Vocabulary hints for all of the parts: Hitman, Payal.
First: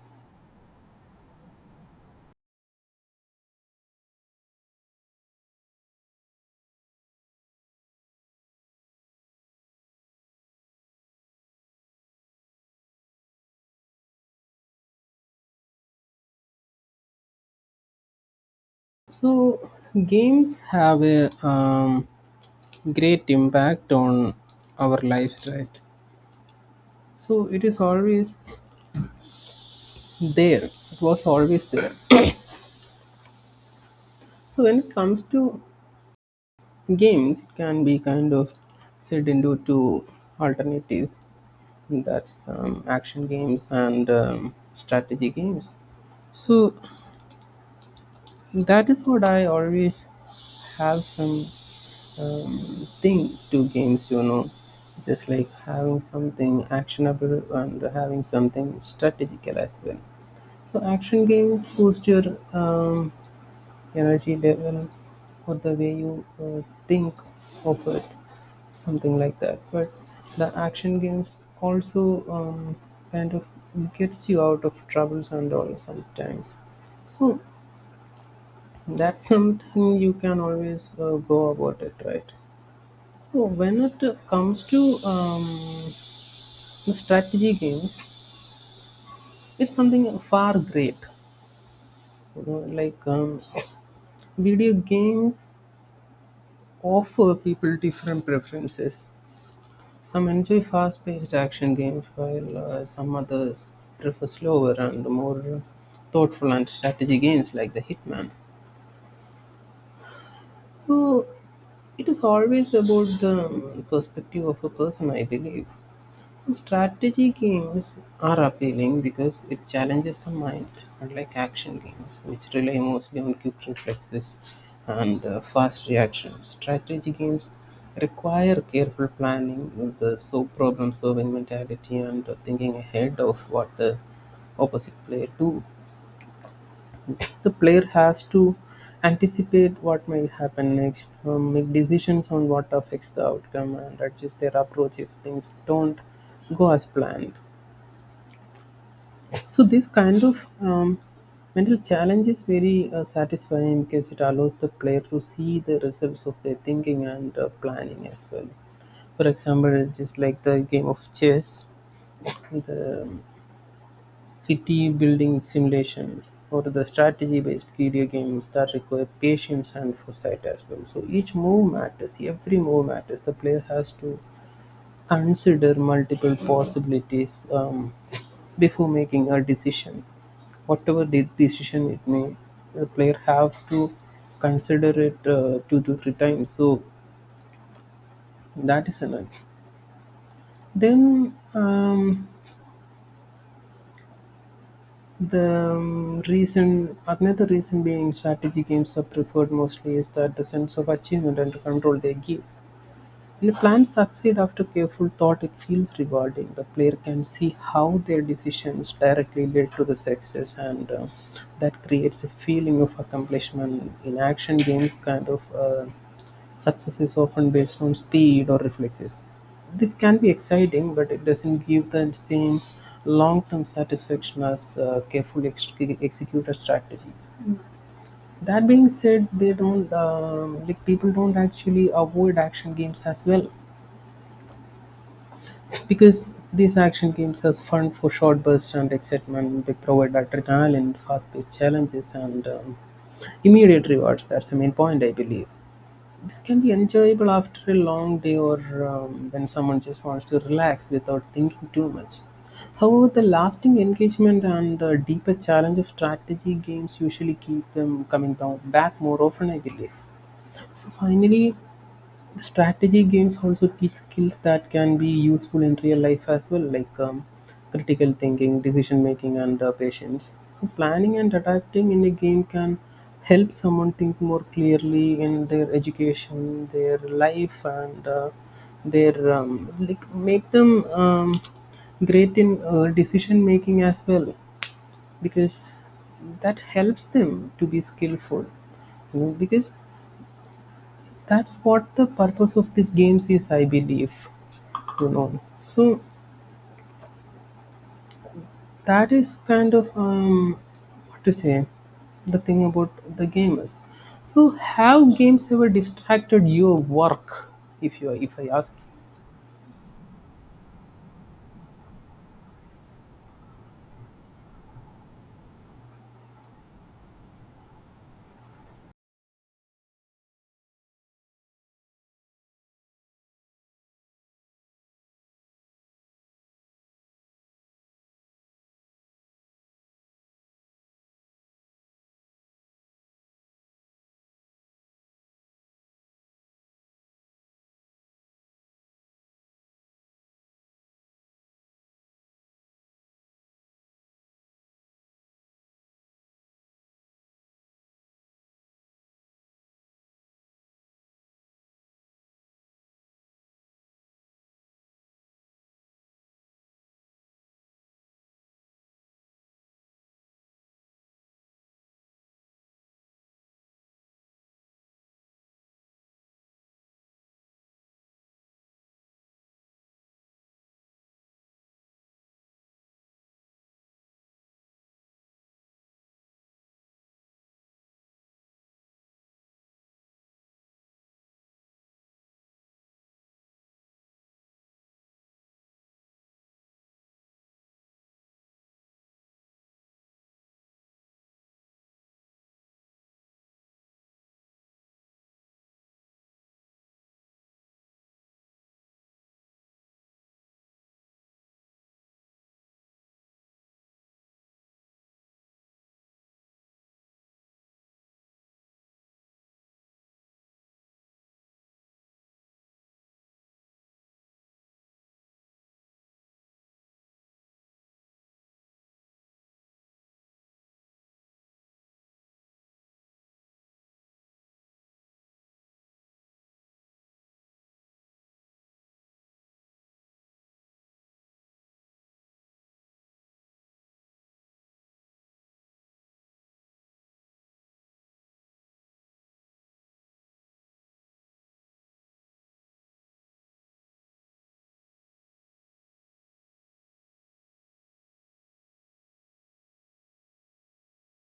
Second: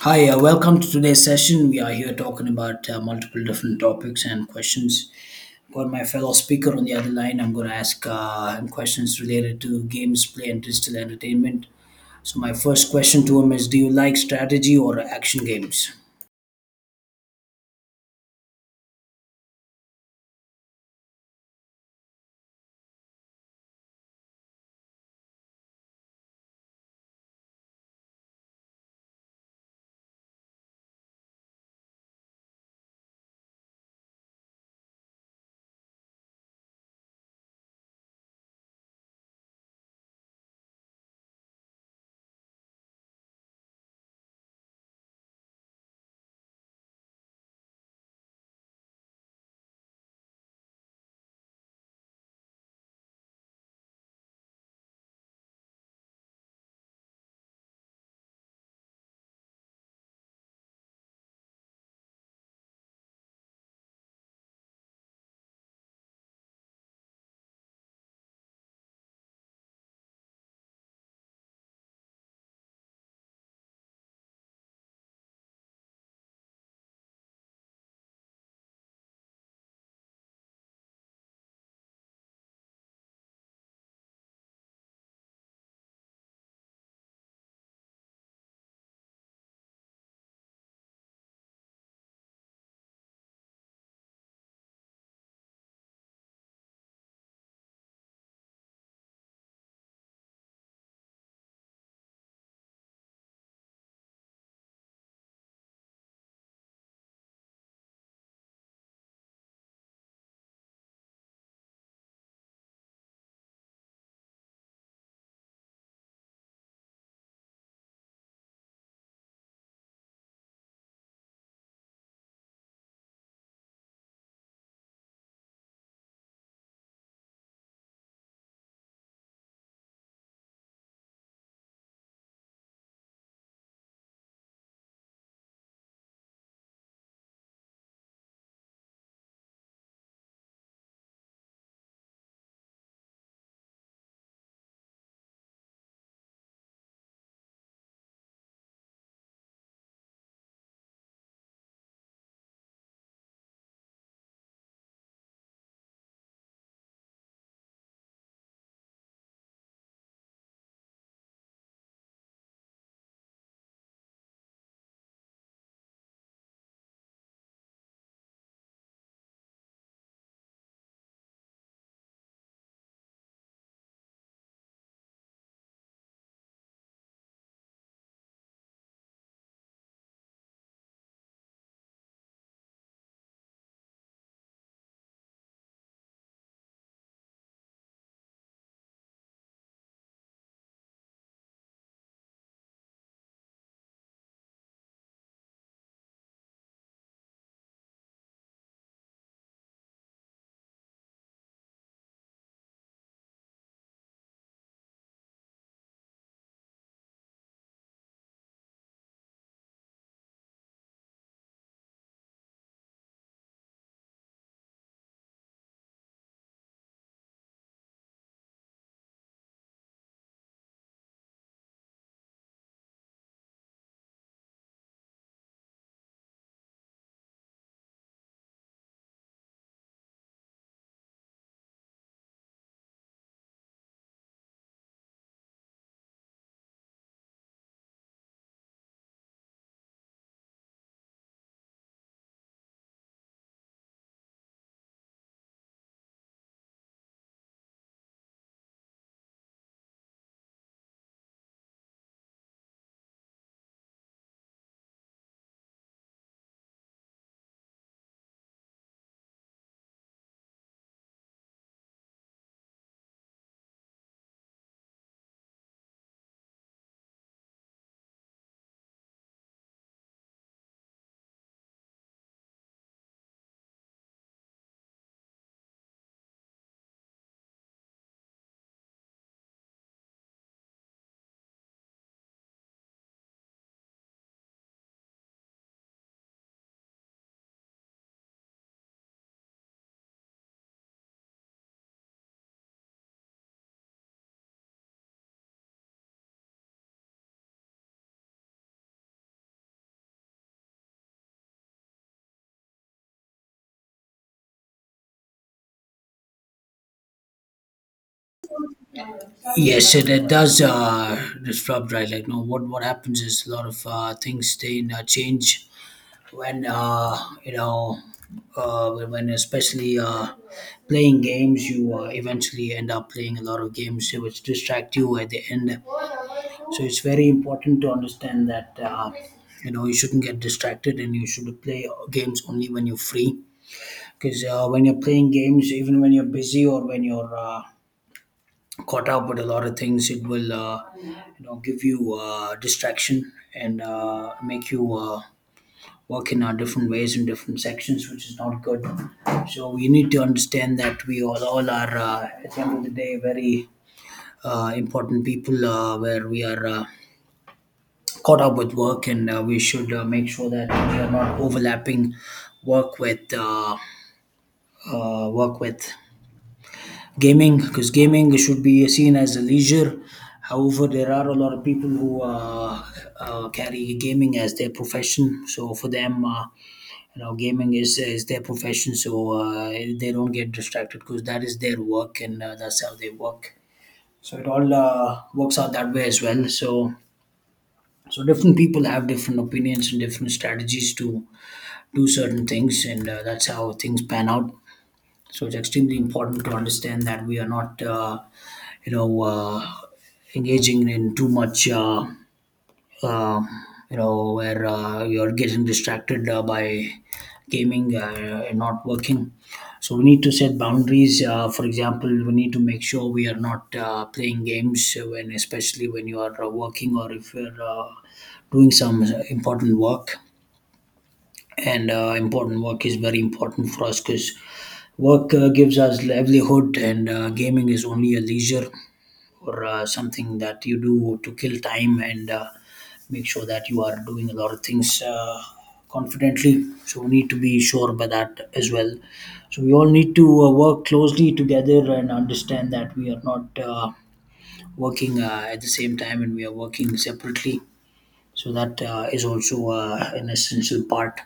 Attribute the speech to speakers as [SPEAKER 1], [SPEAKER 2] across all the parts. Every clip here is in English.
[SPEAKER 1] Hi, welcome to today's session. We are here talking about multiple different topics and questions. Got my fellow speaker on the other line. I'm going to ask him questions related to games, play, and digital entertainment. So, my first question to him is, do you like strategy or action games?
[SPEAKER 2] So, games have a great impact on our lives, right? So, it is always there, it was always there. So, when it comes to games, it can be kind of set into two alternatives, that's action games and strategy games. So, that is what I always have some um, thing to games, just like having something actionable and having something strategical as well. So action games boost your um, energy level or the way you think of it, something like that. But the action games also kind of gets you out of troubles and all sometimes. So that's something you can always go about it, right. Oh, when it comes to strategy games, it's something far great. You know, like video games offer people different preferences. Some enjoy fast-paced action games, while some others prefer slower and more thoughtful and strategy games like the Hitman. So it is always about the perspective of a person, I believe. So strategy games are appealing because it challenges the mind, unlike action games, which rely mostly on quick reflexes and fast reactions. Strategy games require careful planning with the so problem solving mentality and thinking ahead of what the opposite player do. The player has to anticipate what may happen next, make decisions on what affects the outcome, and adjust their approach if things don't go as planned. So, this kind of mental challenge is very satisfying because it allows the player to see the results of their thinking and planning as well. For example, just like the game of chess, the city building simulations or the strategy based video games that require patience and foresight as well. So each move matters, every move matters. The player has to consider multiple possibilities before making a decision. Whatever the decision it may, the player have to consider it two to three times. So that is enough. Then the another reason being strategy games are preferred mostly is that the sense of achievement and control they give. When plans succeed after careful thought, it feels rewarding. The player can see how their decisions directly lead to the success, and that creates a feeling of accomplishment. In action games, kind of success is often based on speed or reflexes. This can be exciting, but it doesn't give the same long-term satisfaction as carefully executed strategies. That being said, they don't like people don't actually avoid action games as well, because these action games are fun for short bursts and excitement, they provide adrenaline, fast paced challenges, and immediate rewards. That's the main point, I believe. This can be enjoyable after a long day or when someone just wants to relax without thinking too much. However, the lasting engagement and deeper challenge of strategy games usually keep them coming down back more often, I believe. So finally, the strategy games also teach skills that can be useful in real life as well, like critical thinking, decision making, and patience. So, planning and adapting in a game can help someone think more clearly in their education, their life, and their like make them great in decision making as well, because that helps them to be skillful, because that's what the purpose of these games is. I believe so that is kind of what to say, the thing about the gamers. So have games ever distracted your work, if you if I ask?
[SPEAKER 1] Yes, it does disrupt, right? Like, no, what happens is a lot of things they change when you know when especially playing games you eventually end up playing a lot of games which distract you at the end. So it's very important to understand that you know, you shouldn't get distracted and you should play games only when you're free, because when you're playing games, even when you're busy or when you're caught up with a lot of things, it will, you know, give you distraction and make you working our different ways in different sections, which is not good. So we need to understand that we all are, at the end of the day, very important people, where we are caught up with work, and we should make sure that we are not overlapping work with uh, work with gaming, because gaming should be seen as a leisure. However, there are a lot of people who carry gaming as their profession. So for them, you know, gaming is their profession, so they don't get distracted, because that is their work, and that's how they work. So it all works out that way as well. So different people have different opinions and different strategies to do certain things, and that's how things pan out. So it's extremely important to understand that we are not, you know, engaging in too much um, you know, where you're getting distracted by gaming and not working. So we need to set boundaries. For example, we need to make sure we are not playing games when, especially when you are working, or if you're doing some important work. And important work is very important for us, because work gives us livelihood, and gaming is only a leisure, or something that you do to kill time, and make sure that you are doing a lot of things confidently. So we need to be sure by that as well. So we all need to work closely together and understand that we are not working at the same time and we are working separately. So that is also an essential part.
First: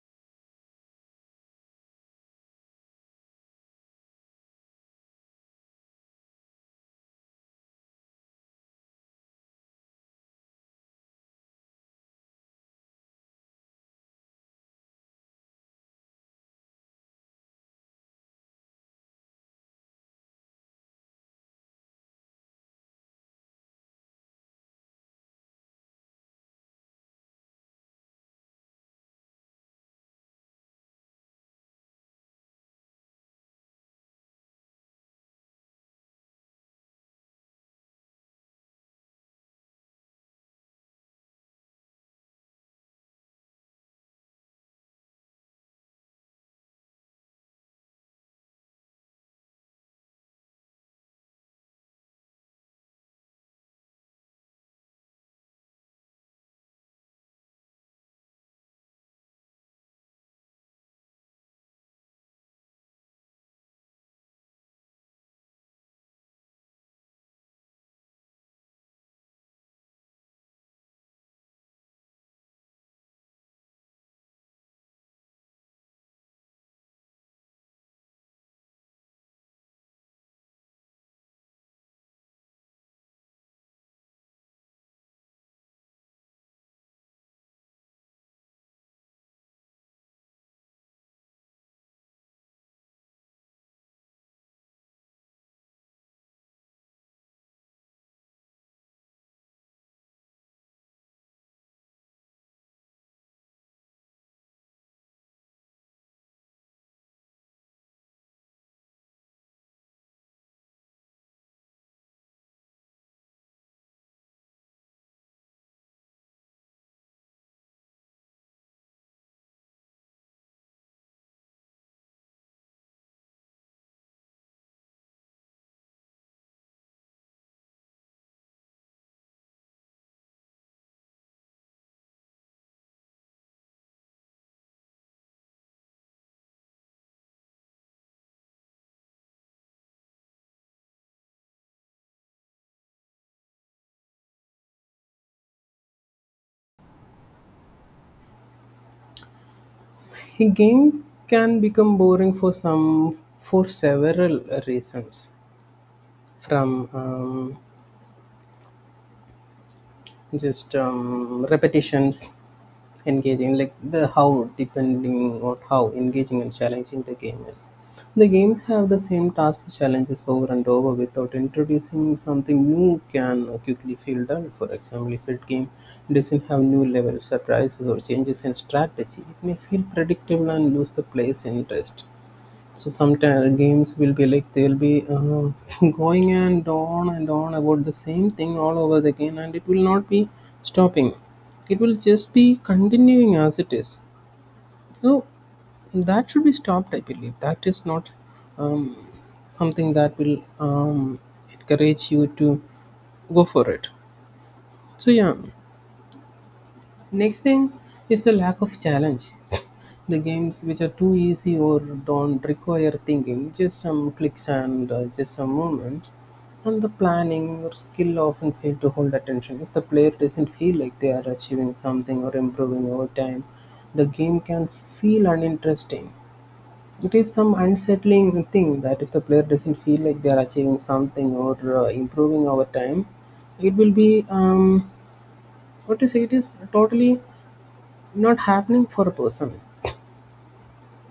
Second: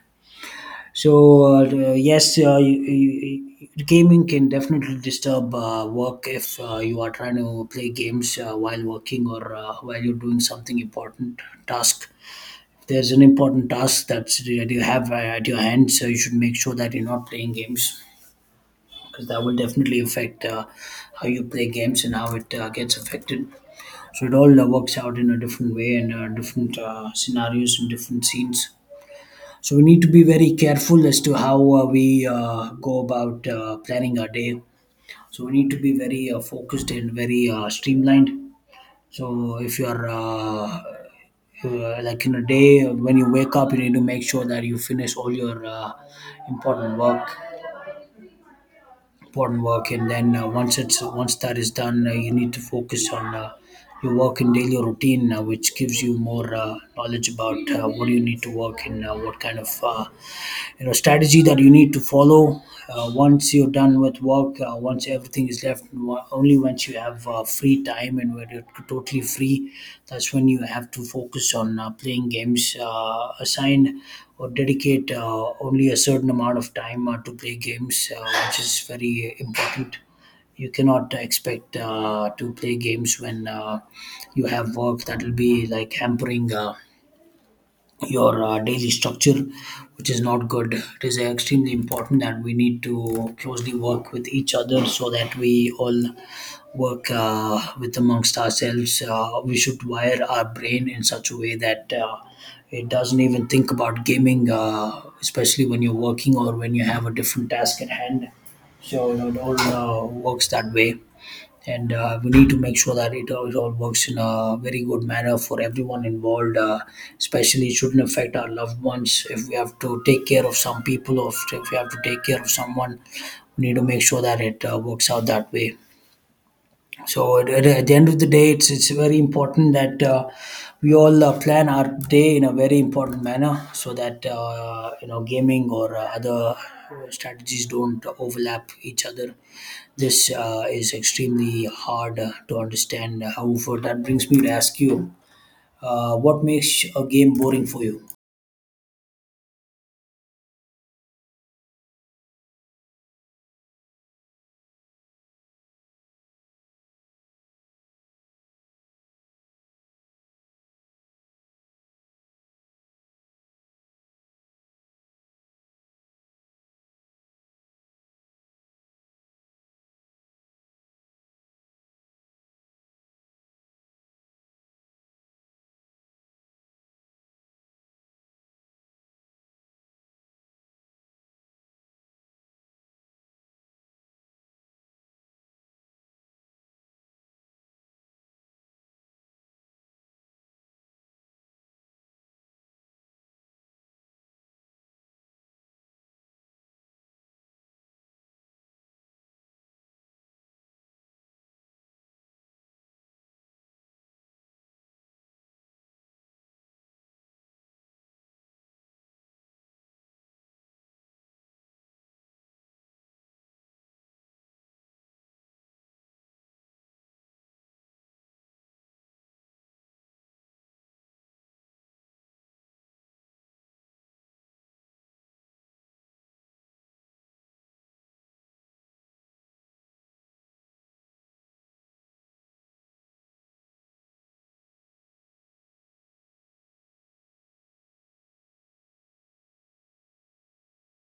[SPEAKER 1] So yes, gaming can definitely disturb work if you are trying to play games while working, or while you're doing something important task. If there's an important task that you have at your hand, so you should make sure that you're not playing games, because that will definitely affect how you play games and how it gets affected. So it all works out in a different way and different scenarios and different scenes. So we need to be very careful as to how we go about planning our day. So we need to be very focused and very streamlined. So if you are like in a day when you wake up, you need to make sure that you finish all your important work, and then once that is done, you need to focus on. Your work and daily routine, which gives you more knowledge about what you need to work and what kind of you know strategy that you need to follow. Once you're done with work, once everything is left wa- only once you have free time and when you're totally free, that's when you have to focus on playing games, assign or dedicate only a certain amount of time to play games, which is very important. You cannot expect to play games when you have work that will be like hampering your daily structure, which is not good. It is extremely important that we need to closely work with each other, so that we all work with amongst ourselves. We should wire our brain in such a way that it doesn't even think about gaming, especially when you're working or when you have a different task at hand. So you know, it all works that way. And we need to make sure that it all works in a very good manner for everyone involved, especially it shouldn't affect our loved ones. If we have to take care of some people, or if we have to take care of someone, we need to make sure that it works out that way. So at the end of the day, it's very important that we all plan our day in a very important manner, so that you know, gaming or other strategies don't overlap each other. This is extremely hard to understand. However, that brings me to ask you, what makes a game boring for you?
[SPEAKER 2] A game can become boring for some for several reasons, from just repetitions, engaging, like the how depending on how engaging and challenging the game is. The games have the same task challenges over and over without introducing something new can quickly feel dull. For example, if a game doesn't have new level surprises or changes in strategy, it may feel predictable and lose the player's interest. So sometimes games will be like they'll be going and on about the same thing all over again, and it will not be stopping. It will just be continuing as it is. So that should be stopped. I believe that is not um, something that will encourage you to go for it. So yeah, next thing is the lack of challenge. The games which are too easy or don't require thinking, just some clicks and just some movements, and the planning or skill often fail to hold attention. If the player doesn't feel like they are achieving something or improving over time, the game can feel uninteresting. It is some unsettling thing that if the player doesn't feel like they are achieving something or improving over time, it will be what to say. It is totally not happening for a person.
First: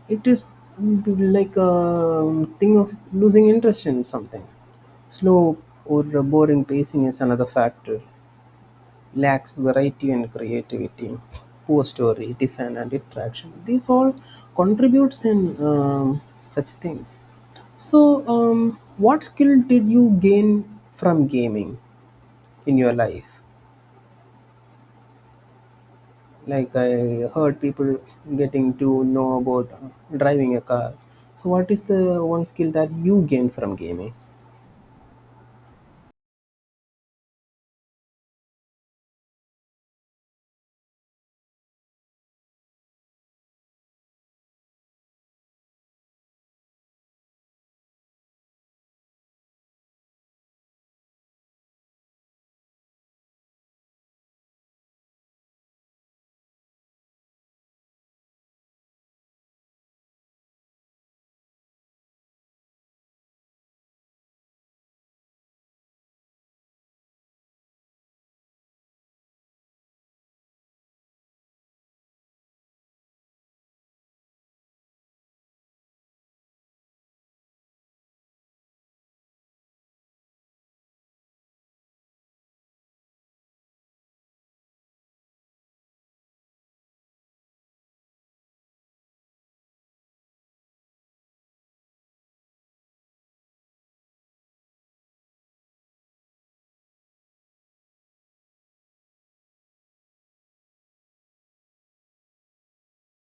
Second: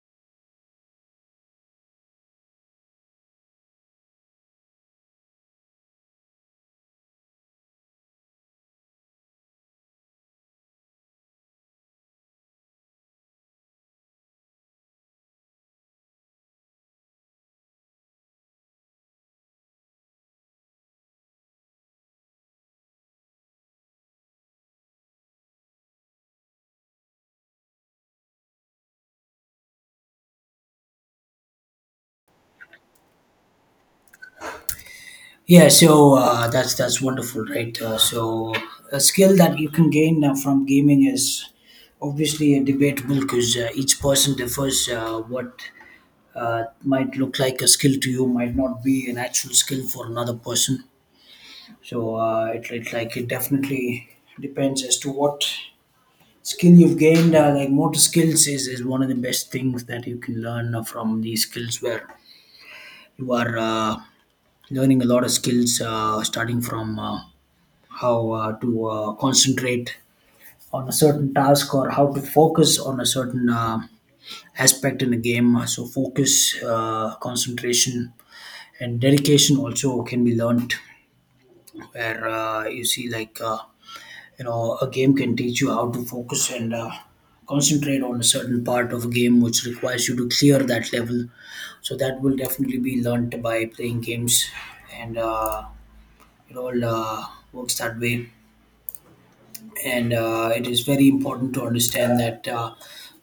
[SPEAKER 2] It is mm, like a thing of losing interest in something. Slow or boring pacing is another factor, lacks variety and creativity, poor story design and interaction, these all contributes in such things. So what skill did you gain from gaming in your life? Like I heard people getting to know about driving a car. So what is the one skill that you gained from gaming?
[SPEAKER 1] Yeah, so that's wonderful, right? So a skill that you can gain from gaming is obviously debatable, because each person differs. What might look like a skill to you might not be an actual skill for another person. So it like it definitely depends as to what skill you've gained, like motor skills is one of the best things that you can learn from these skills, where you are learning a lot of skills, starting from how to concentrate on a certain task, or how to focus on a certain aspect in a game. So focus, concentration and dedication also can be learned, where you see like, you know, a game can teach you how to focus and concentrate on a certain part of a game which requires you to clear that level. So that will definitely be learnt by playing games. And it all works that way. And it is very important to understand that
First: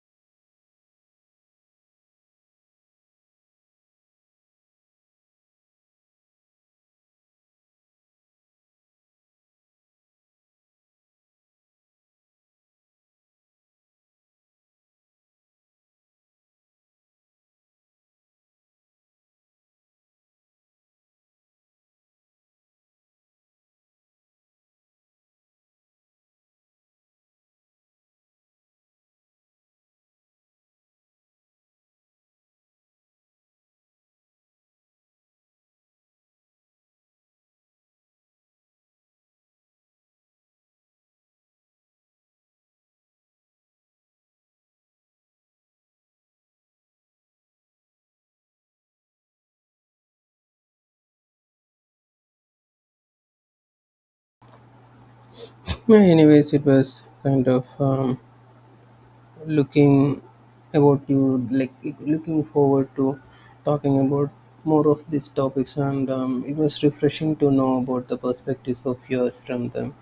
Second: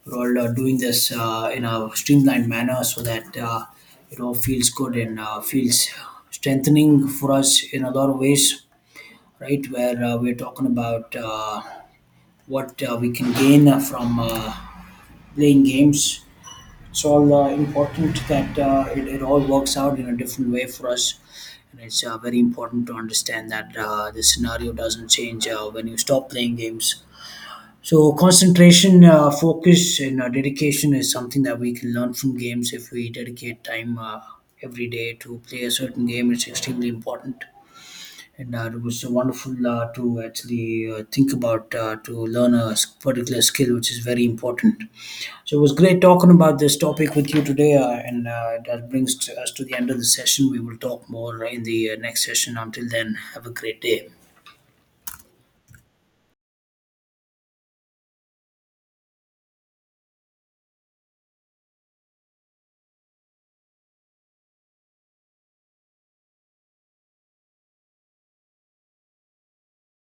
[SPEAKER 1] we're all doing this in a streamlined manner, so that it all feels good and feels strengthening for us in a lot of ways, right? Where we're talking about what we can gain from playing games. It's all important that it all works out in a different way for us. And it's very important to understand that the scenario doesn't change when you stop playing games. So concentration, focus, and dedication is something that we can learn from games, if we dedicate time every day to play a certain game. It's extremely important. And it was so wonderful to actually think about, to learn a particular skill, which is very important. So it was great talking about this topic with you today, and that brings to us to the end of the session. We will talk more in the next session. Until then, have a great day.
[SPEAKER 2] Yeah, anyways, it was kind of looking about you, like looking forward to talking about more of these topics, and it was refreshing to know about the perspectives of yours from the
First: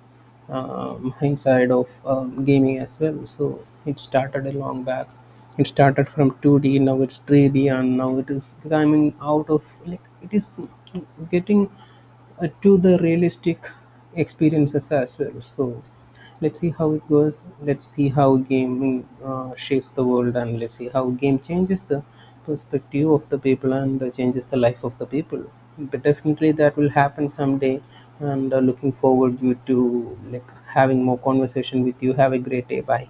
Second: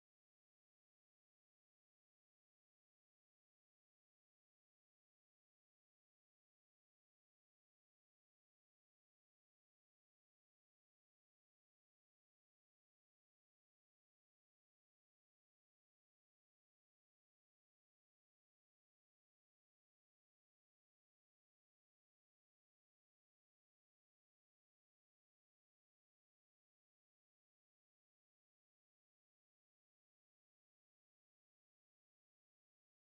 [SPEAKER 2] inside of gaming as well. So it started a long back, it started from 2D, now it's 3D, and now it is climbing out of, like it is getting to the realistic experiences as well. So let's see how it goes. Let's see how gaming shapes the world, and let's see how game changes the perspective of the people and changes the life of the people. But definitely that will happen someday. And looking forward you to like having more conversation with you. Have a great day. Bye.